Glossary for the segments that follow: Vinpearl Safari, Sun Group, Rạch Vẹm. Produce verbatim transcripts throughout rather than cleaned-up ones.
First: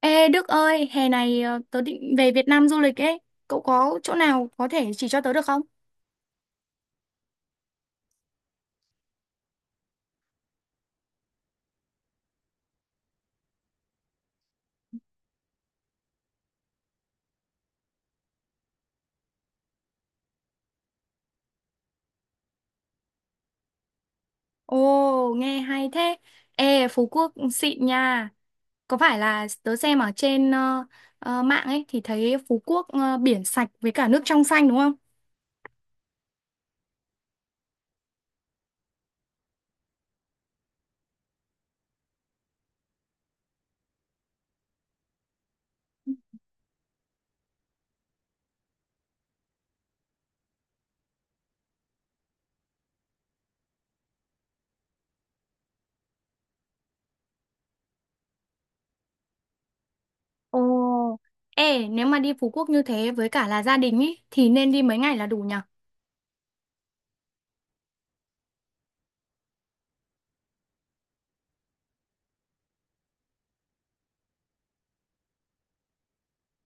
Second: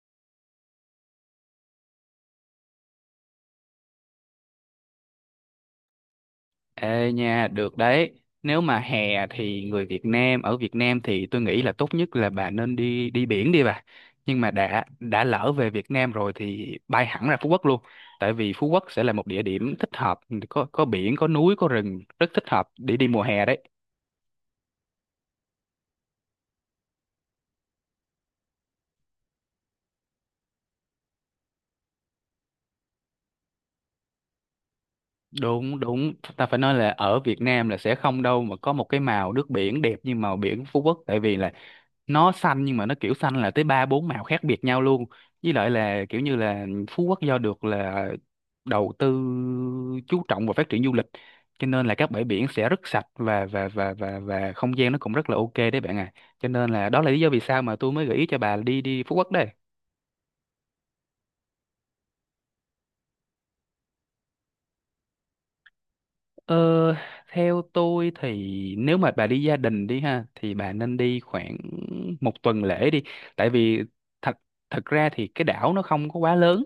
Ê Đức ơi, hè này ờ, tớ định về Việt Nam du lịch ấy. Cậu có chỗ nào có thể chỉ cho tớ được không? Ê nha, được đấy. Nếu mà hè thì người Việt Nam ở Việt Nam thì tôi nghĩ là tốt nhất là bà nên đi đi biển đi bà. Nhưng mà đã đã lỡ về Việt Nam rồi thì bay hẳn ra Phú Quốc luôn. Tại vì Phú Quốc sẽ là một địa điểm thích hợp, có có biển, có núi, có rừng, rất thích hợp để đi mùa hè đấy. Ồ, nghe hay thế. Ê, Phú Quốc xịn nha. Có phải là tớ xem ở trên ờ, ờ, mạng ấy thì thấy Phú Quốc ờ, biển sạch với cả nước trong xanh đúng không? Đúng, đúng. Ta phải nói là ở Việt Nam là sẽ không đâu mà có một cái màu nước biển đẹp như màu biển Phú Quốc. Tại vì là nó xanh nhưng mà nó kiểu xanh là tới ba bốn màu khác biệt nhau luôn. Với lại là kiểu như là Phú Quốc do được là đầu tư chú trọng vào phát triển du lịch, cho nên là các bãi biển sẽ rất sạch và và và và và không gian nó cũng rất là ok đấy bạn à, cho nên là đó là lý do vì sao mà tôi mới gợi ý cho bà đi đi Phú Quốc đây. Ồ, ê, nếu mà đi Phú Quốc như thế với cả là gia đình ấy thì nên đi mấy ngày là đủ nhở? ờ, Theo tôi thì nếu mà bà đi gia đình đi ha thì bà nên đi khoảng một tuần lễ đi, tại vì thật thật ra thì cái đảo nó không có quá lớn,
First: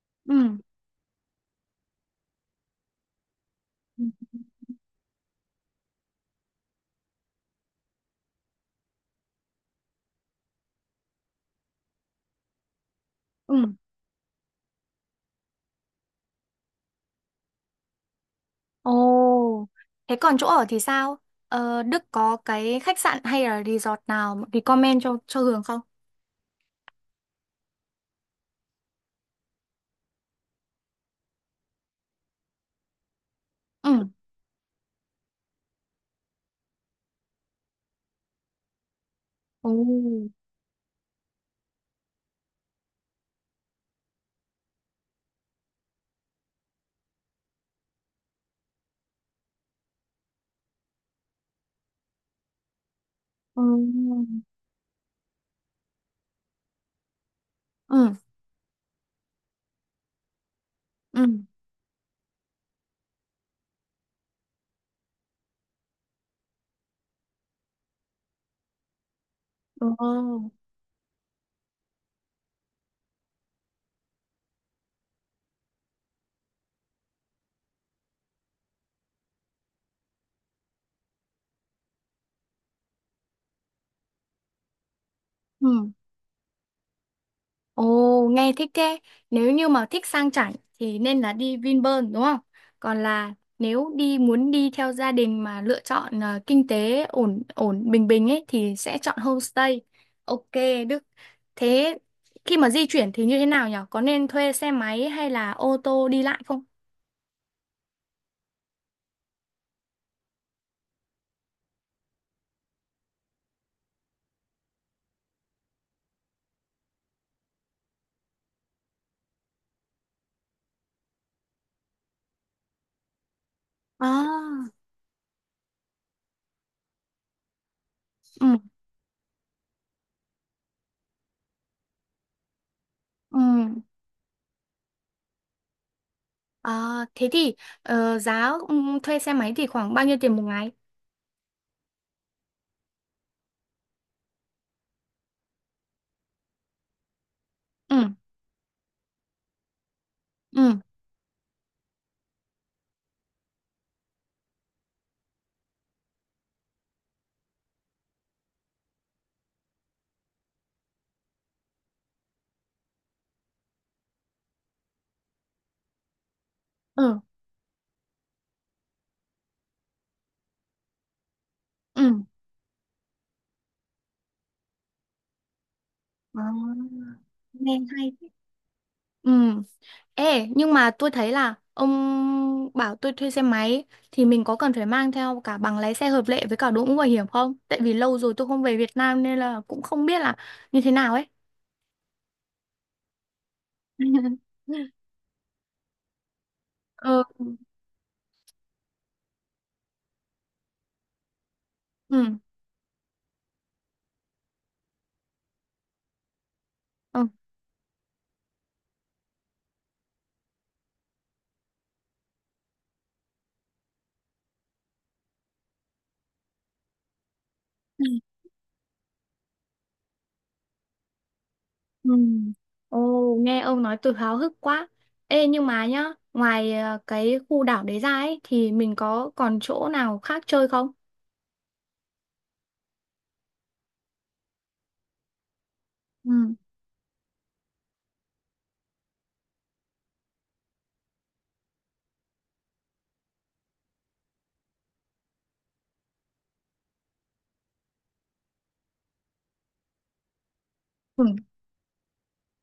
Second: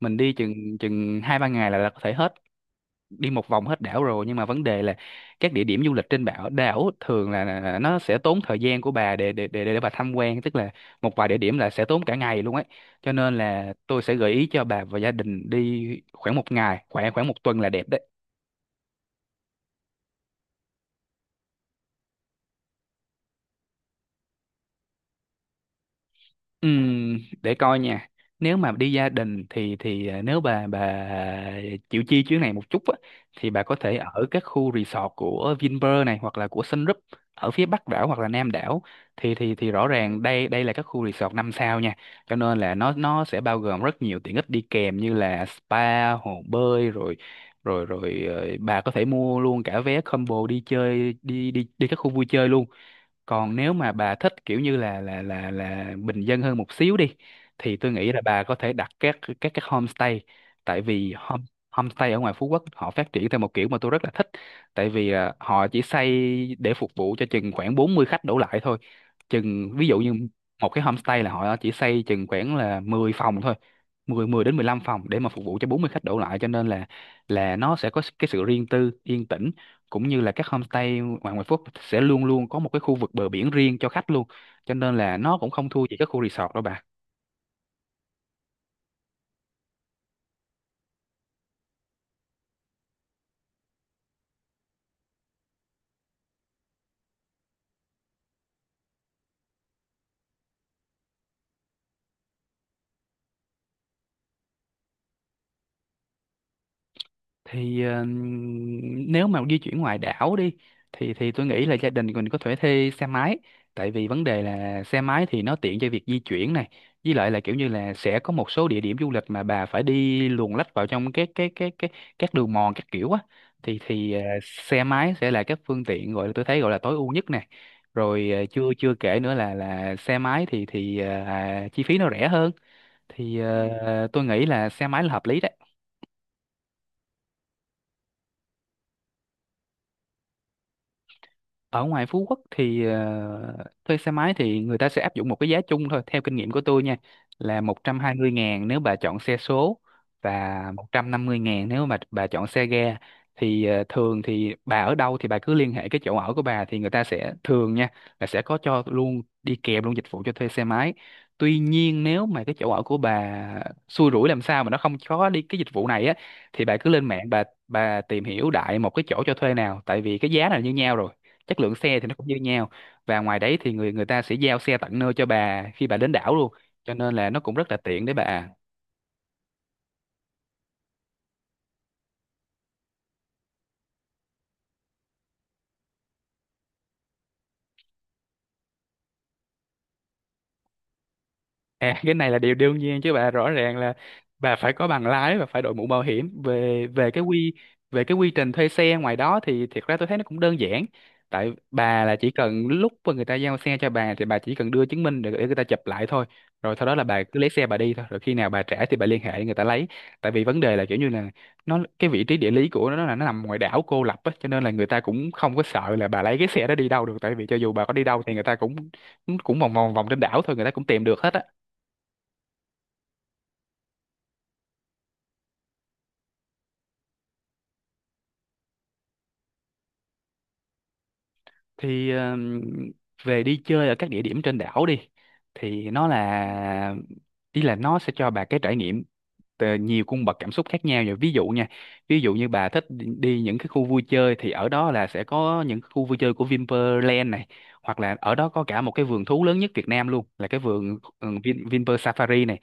mình đi Ừ. chừng chừng hai ba ngày là, là có thể hết đi một vòng hết đảo Ừ. rồi. Nhưng mà vấn đề là các địa điểm du lịch trên đảo đảo thường là, là là nó sẽ tốn thời gian của bà để để để để bà tham quan, tức là một vài địa điểm là sẽ tốn cả ngày luôn ấy. Cho nên là Ừ. tôi sẽ gợi ý cho bà và gia đình đi khoảng một ngày khoảng khoảng một tuần là đẹp đấy. Ồ, thế còn chỗ ở thì sao? Ờ, Đức có cái khách sạn hay là resort nào recommend cho cho Hường không? Ừm, để coi nha. Nếu mà đi gia đình thì thì à, nếu bà bà chịu chi chuyến này một chút á thì bà có thể Ừ. ở các khu resort của Vinpearl này hoặc là của Sun Group ở phía Bắc đảo hoặc là Nam đảo, thì thì thì Ồ. rõ ràng đây đây là các khu resort năm sao nha. Cho nên là nó nó sẽ bao gồm rất nhiều tiện ích đi kèm như là spa, hồ bơi, rồi rồi rồi ờ, bà có thể mua luôn cả vé combo đi chơi đi đi đi các khu vui chơi luôn. Còn Ừ. nếu mà bà thích kiểu như là là là là bình dân hơn một xíu đi, thì tôi nghĩ Ừ. là bà có thể đặt các các các homestay, tại vì hom Ừ. homestay ở ngoài Phú Quốc họ phát triển theo một kiểu mà tôi rất là thích. Tại vì à, họ chỉ xây để phục vụ cho chừng khoảng bốn mươi khách đổ lại thôi, chừng ví Ừ. dụ như Ồ. một cái homestay là họ chỉ xây chừng khoảng là mười phòng thôi à. mười mười đến mười lăm phòng để mà phục vụ cho bốn mươi khách đổ lại, cho nên là là nó sẽ có cái sự riêng tư yên tĩnh, cũng như là các homestay ngoài ngoại Phúc sẽ luôn luôn có một cái khu vực bờ biển riêng cho khách luôn, cho nên là nó cũng không thua Ừ. gì các khu resort đâu bà. Ồ, nghe thích thế. Nếu như mà thích sang chảnh thì nên là đi Vinpearl đúng không? Còn là nếu đi muốn đi theo gia đình mà lựa chọn ờ, kinh tế ổn ổn bình bình ấy thì sẽ chọn homestay. Ok, Đức. Thế khi mà di chuyển thì như thế nào nhỉ? Có nên thuê xe máy hay là ô tô đi lại không? thì ờ, Nếu mà di chuyển ngoài đảo đi, thì thì tôi nghĩ là gia đình mình có thể thuê xe máy, tại vì vấn đề là xe máy thì nó tiện cho việc di chuyển này. Với lại là kiểu như là sẽ có một số địa điểm du lịch mà bà phải đi luồn lách vào trong cái cái cái cái các đường mòn các kiểu á, thì thì ờ, À, xe máy sẽ là các phương tiện gọi là tôi thấy gọi là tối ưu nhất này. Rồi ờ, Ừ, chưa chưa kể nữa là là xe máy thì thì ờ, à, chi phí nó rẻ hơn, thì ừ. Ừ. Ờ, tôi nghĩ là xe máy là hợp lý đấy. À, thế thì ờ, giá ừ, thuê xe máy thì khoảng bao nhiêu tiền một ngày? Ở ngoài Phú Quốc thì ờ, thuê xe máy thì người ta sẽ áp dụng một cái giá chung thôi theo kinh nghiệm của tôi nha, là một trăm hai Ừ, mươi ngàn nếu bà chọn xe số và ừ, một trăm năm mươi ngàn nếu mà bà chọn xe ga. Thì ờ, thường thì bà ở đâu thì bà cứ liên hệ cái chỗ ở của bà thì người ta sẽ thường nha, là sẽ có cho luôn đi kèm luôn dịch vụ cho thuê xe máy. Tuy nhiên nếu mà cái chỗ ở của bà xui rủi làm sao mà nó không có đi cái dịch vụ này á, thì bà cứ lên ừ, mạng bà bà tìm hiểu đại một cái chỗ cho thuê nào, tại vì cái giá là như nhau rồi, chất lượng xe thì nó ừ. cũng như nhau. Và ngoài đấy thì người người ta sẽ giao xe tận nơi cho bà khi bà đến đảo À, luôn, cho nên là nó cũng rất là nghe tiện hay. để bà. Ừ. Ê, nhưng mà tôi thấy là ông bảo tôi thuê xe máy thì mình có cần phải mang theo cả bằng lái xe hợp lệ với cả đội mũ bảo hiểm không? Tại vì lâu rồi tôi không về Việt Nam nên là cũng không biết là như thế nào ấy. À, cái này là điều đương nhiên chứ bà, rõ ràng là bà phải có bằng lái và phải đội mũ bảo hiểm. Về về cái Ừ. quy, về cái quy trình thuê xe ngoài đó thì thiệt ra tôi thấy nó cũng đơn giản, tại bà là chỉ Ừ. cần lúc mà người ta giao xe cho bà thì bà chỉ cần đưa chứng minh để, để người ta chụp lại thôi, rồi sau đó là bà Ừ. cứ lấy xe bà đi thôi, rồi khi nào bà trả thì bà liên hệ để người ta lấy. Tại vì vấn đề là kiểu như là nó, cái vị trí địa lý của nó là nó nằm ngoài đảo cô lập á, cho nên là người ta cũng không có sợ là bà lấy cái xe đó đi đâu được, tại vì cho dù bà có đi đâu thì người ta cũng cũng vòng vòng vòng trên đảo thôi, người ta cũng tìm được hết á. Ừ. Ồ, nghe ông nói tôi háo hức quá. Ê, nhưng mà nhá, ngoài ờ, cái khu đảo đấy ra ấy thì mình có còn chỗ nào khác chơi không? Thì ờm, Về đi chơi ở các địa điểm trên đảo đi, thì nó Ừ. là, ý là nó sẽ cho bà cái trải nghiệm tờ- nhiều cung bậc cảm xúc khác nhau. Rồi ví dụ nha, ví dụ như bà thích đi đi những cái khu vui chơi thì ở đó là sẽ có những khu vui chơi của Vinpearl này, hoặc là ở đó có cả một cái vườn thú lớn nhất Việt Nam luôn, là cái vườn Ừ. ừ, Vin, Vinpearl Safari này.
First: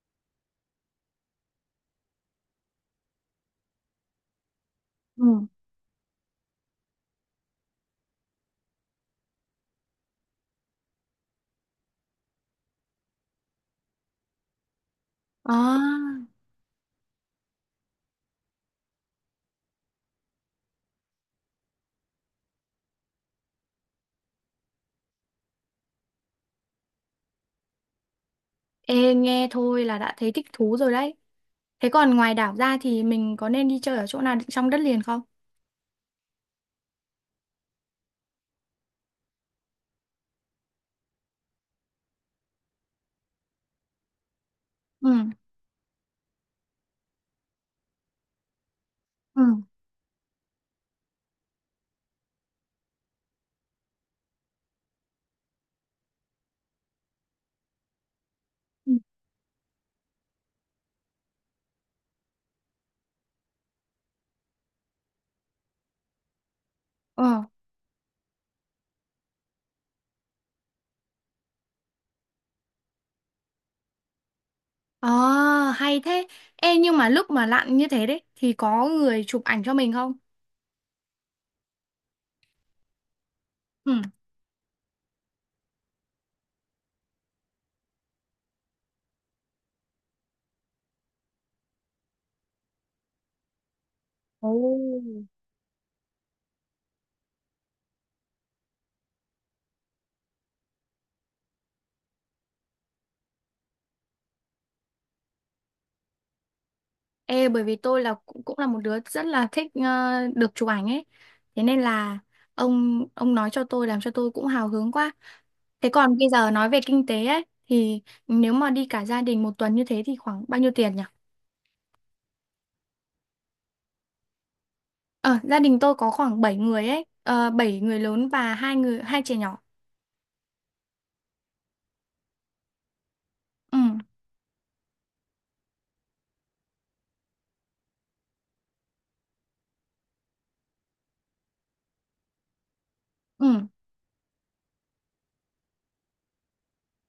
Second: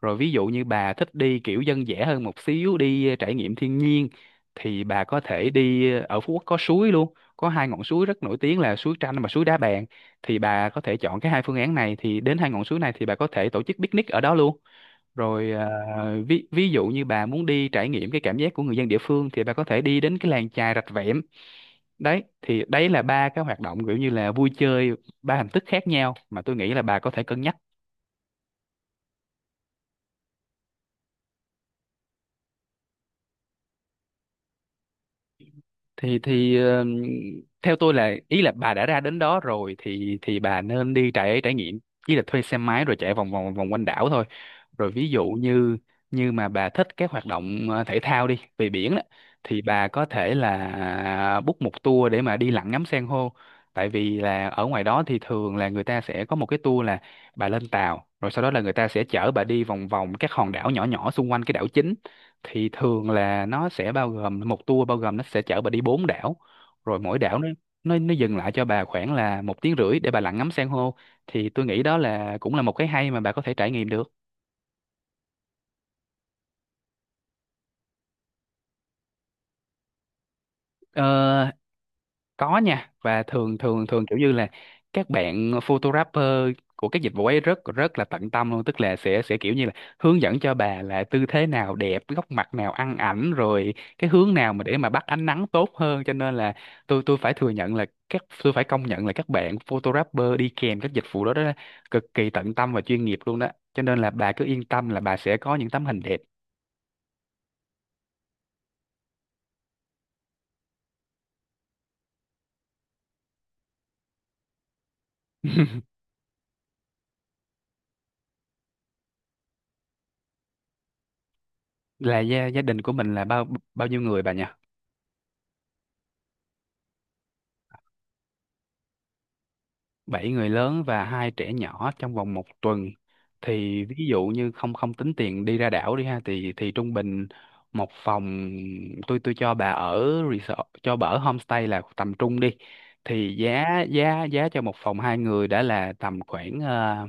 Rồi ví dụ như bà thích đi kiểu dân dã hơn một xíu, đi trải nghiệm thiên nhiên, thì bà có Ừ. thể đi ở Phú Quốc có suối luôn, có hai ngọn suối rất nổi tiếng là suối Tranh và suối Đá Bàn, thì bà có thể chọn cái hai phương án này, thì đến hai ngọn suối này thì bà có thể tổ chức picnic ở đó luôn. Rồi À. à, ví ví dụ như bà muốn đi trải nghiệm cái cảm giác của người dân địa phương, thì bà có thể đi đến cái làng chài Rạch Vẹm. Đấy thì đấy là ba cái hoạt động kiểu như là vui chơi, ba hình thức khác nhau mà tôi nghĩ là bà có thể cân nhắc. Ê, nghe thôi là đã thấy thích thú rồi đấy. Thế còn ngoài đảo ra thì mình có nên đi chơi ở chỗ nào trong đất liền không? thì thì ờ, Theo tôi là, ý là bà đã ra đến đó rồi thì thì bà nên đi trải trải nghiệm, ý là thuê xe máy rồi chạy vòng vòng vòng quanh đảo thôi. Rồi ví dụ Ừ. như như mà bà thích các hoạt động ờ, thể thao đi về biển đó, Ừ. thì bà có thể là book một tour để mà đi lặn ngắm san hô. Tại vì là ở ngoài đó thì thường là người ta sẽ có một cái tour là bà lên tàu, rồi sau đó là người ta Ừ. sẽ chở bà đi vòng vòng các hòn đảo nhỏ nhỏ xung quanh cái đảo chính. Thì thường là nó sẽ bao gồm một tour, bao gồm nó sẽ chở bà đi bốn đảo, rồi mỗi đảo Ờ. nó nó nó dừng lại cho bà khoảng là một tiếng rưỡi để bà lặn ngắm san hô, thì tôi nghĩ đó là cũng là một cái hay mà bà có thể trải nghiệm được. Ờ, hay thế. Ê, nhưng mà lúc mà lặn như thế đấy thì có người chụp ảnh cho mình không? Ờ, có nha, và thường thường Ừ. thường kiểu như là các bạn photographer của các dịch vụ ấy rất rất là tận tâm luôn, tức là sẽ sẽ kiểu như là hướng dẫn cho bà là tư thế nào đẹp, góc mặt nào ăn ảnh, rồi cái hướng nào mà để Ồ. mà bắt ánh nắng tốt hơn, cho nên là tôi tôi phải thừa nhận là các, tôi phải công nhận là các bạn photographer đi kèm các dịch vụ đó đó cực kỳ tận tâm và chuyên nghiệp luôn đó, cho nên là bà cứ yên tâm là bà sẽ có những tấm hình đẹp. Ê, bởi vì tôi là cũng cũng là một đứa rất là thích ờ, được chụp ảnh ấy. Thế nên là ông ông nói cho tôi làm cho tôi cũng hào hứng quá. Thế còn bây giờ nói về kinh tế ấy thì nếu mà đi cả gia đình một tuần như thế thì khoảng bao nhiêu tiền nhỉ? Là gia gia đình của mình là bao bao nhiêu người bà nhỉ? Ờ, gia đình tôi có khoảng bảy người ấy, ờ, bảy người lớn và hai người hai trẻ nhỏ. Bảy người lớn và hai trẻ nhỏ trong vòng một tuần, Ừ, thì ví dụ như không không tính tiền đi ra đảo đi ha, thì thì trung bình một phòng, tôi tôi cho bà ở resort cho bà ở homestay là tầm trung đi, thì giá ừ, giá giá cho một phòng hai người đã là tầm khoảng ờ,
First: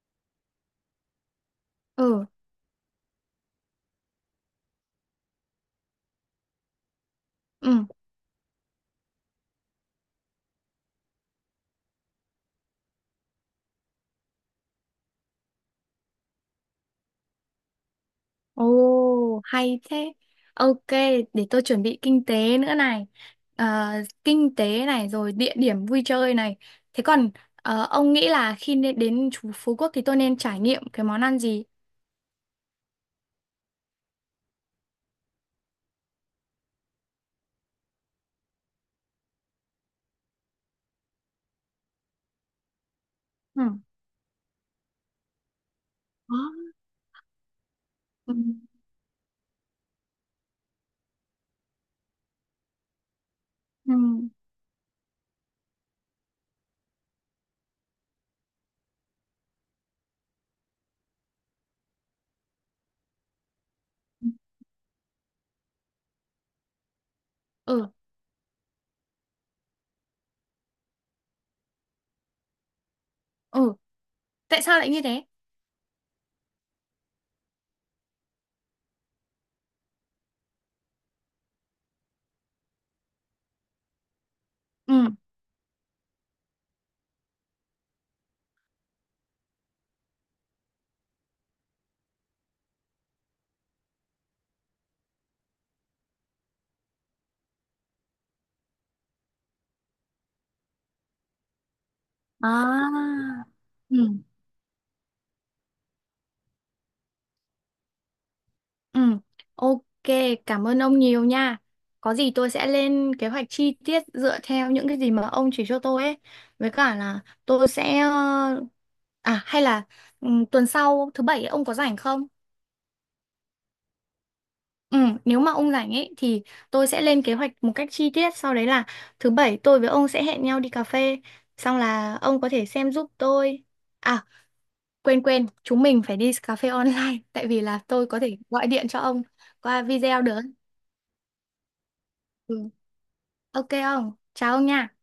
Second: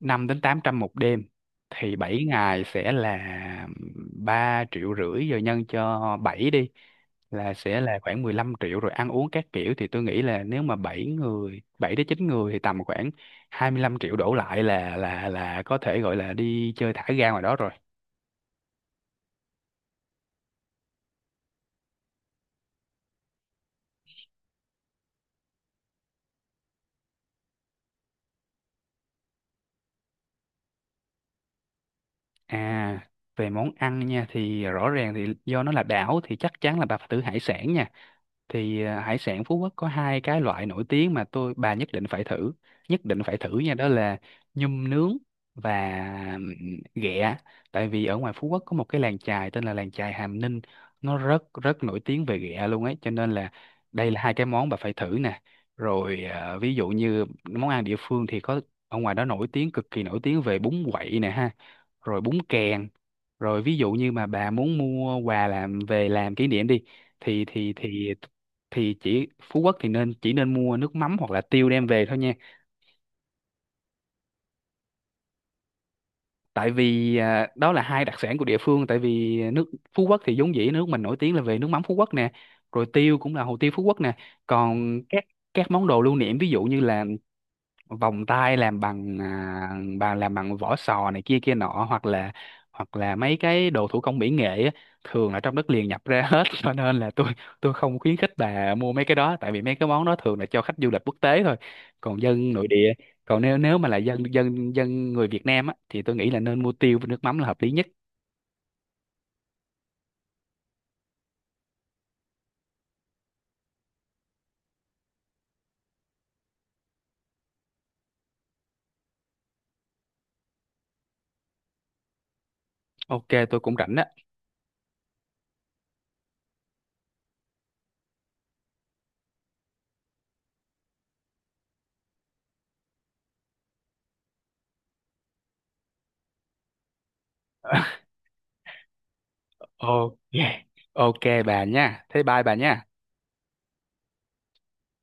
năm đến tám trăm một đêm, thì bảy ừ, ngày sẽ là ba triệu rưỡi rồi nhân cho bảy đi, là sẽ ừ. là khoảng mười lăm triệu. Rồi ăn uống các kiểu thì tôi nghĩ là nếu mà bảy người, bảy đến chín người thì tầm khoảng hai mươi lăm triệu đổ lại là là là có thể gọi là đi chơi thả ga ngoài đó rồi. Ồ, hay thế. Ok, để tôi chuẩn bị kinh tế nữa này. Ờ, kinh tế này rồi địa điểm vui chơi này. Thế còn ờ, ông nghĩ là khi nên đến chú Phú Quốc thì tôi nên trải nghiệm cái món ăn gì? À về món ăn nha, thì rõ ràng thì do nó là đảo thì chắc chắn là bà phải thử hải sản nha. Thì à, hải sản Phú Quốc có hai cái loại nổi tiếng mà tôi, bà nhất định phải thử, nhất định phải thử Ừ. nha, đó là nhum nướng và ừm, Đó. ghẹ. Tại vì ở ngoài Ừ. Phú Quốc có một cái làng chài tên là làng chài Hàm Ninh, nó rất rất nổi tiếng về ghẹ luôn ấy, cho nên là Ừ. đây là hai cái món bà phải thử nè. Rồi à, ví dụ như món ăn địa phương thì có, ở ngoài đó nổi tiếng, cực kỳ nổi tiếng về bún quậy nè ha, rồi bún kèn. Rồi ví dụ như mà bà muốn mua quà làm về làm kỷ niệm đi, thì thì Ừ. thì thì chỉ Phú Quốc thì nên chỉ nên mua nước mắm hoặc là tiêu đem về thôi nha. Ừ. Tại sao lại như thế? Tại vì à, đó là hai đặc sản của địa phương, tại vì nước Phú Quốc thì vốn dĩ nước mình nổi tiếng là về nước mắm Phú Quốc nè, rồi tiêu cũng là hồ tiêu Phú Quốc nè. Còn Ừ. các các món đồ lưu niệm ví dụ như là vòng tay làm bằng à, bằng làm bằng vỏ sò này kia kia nọ, hoặc là hoặc là mấy cái đồ thủ công mỹ nghệ á, thường là trong đất liền nhập ra hết. Cho nên là tôi tôi không khuyến khích bà mua mấy cái đó, tại vì mấy cái món đó thường là cho khách du lịch quốc tế thôi, còn dân nội địa, À. còn nếu nếu mà là Ừ. dân dân dân người Việt Nam á, thì tôi nghĩ là nên mua tiêu với nước mắm là hợp lý nhất. Ừ, ok, cảm ơn ông nhiều nha. Có gì tôi sẽ lên kế hoạch chi tiết dựa theo những cái gì mà ông chỉ cho tôi ấy. Với cả là tôi sẽ... ờ, à, hay là ừ, tuần sau thứ bảy ấy, ông có rảnh không? Ok tôi cũng rảnh đó. Ừ, nếu mà ông rảnh ấy thì tôi sẽ lên kế hoạch một cách chi tiết. Sau đấy là thứ bảy tôi với ông sẽ hẹn nhau đi cà phê. Xong là ông có thể xem giúp tôi. À, quên quên, chúng mình phải đi cà phê online. Tại vì là tôi có thể gọi điện cho ông qua video Ok, được. ok bà nha, thế bye bà Ừ. nha. Ok ông, chào ông nha.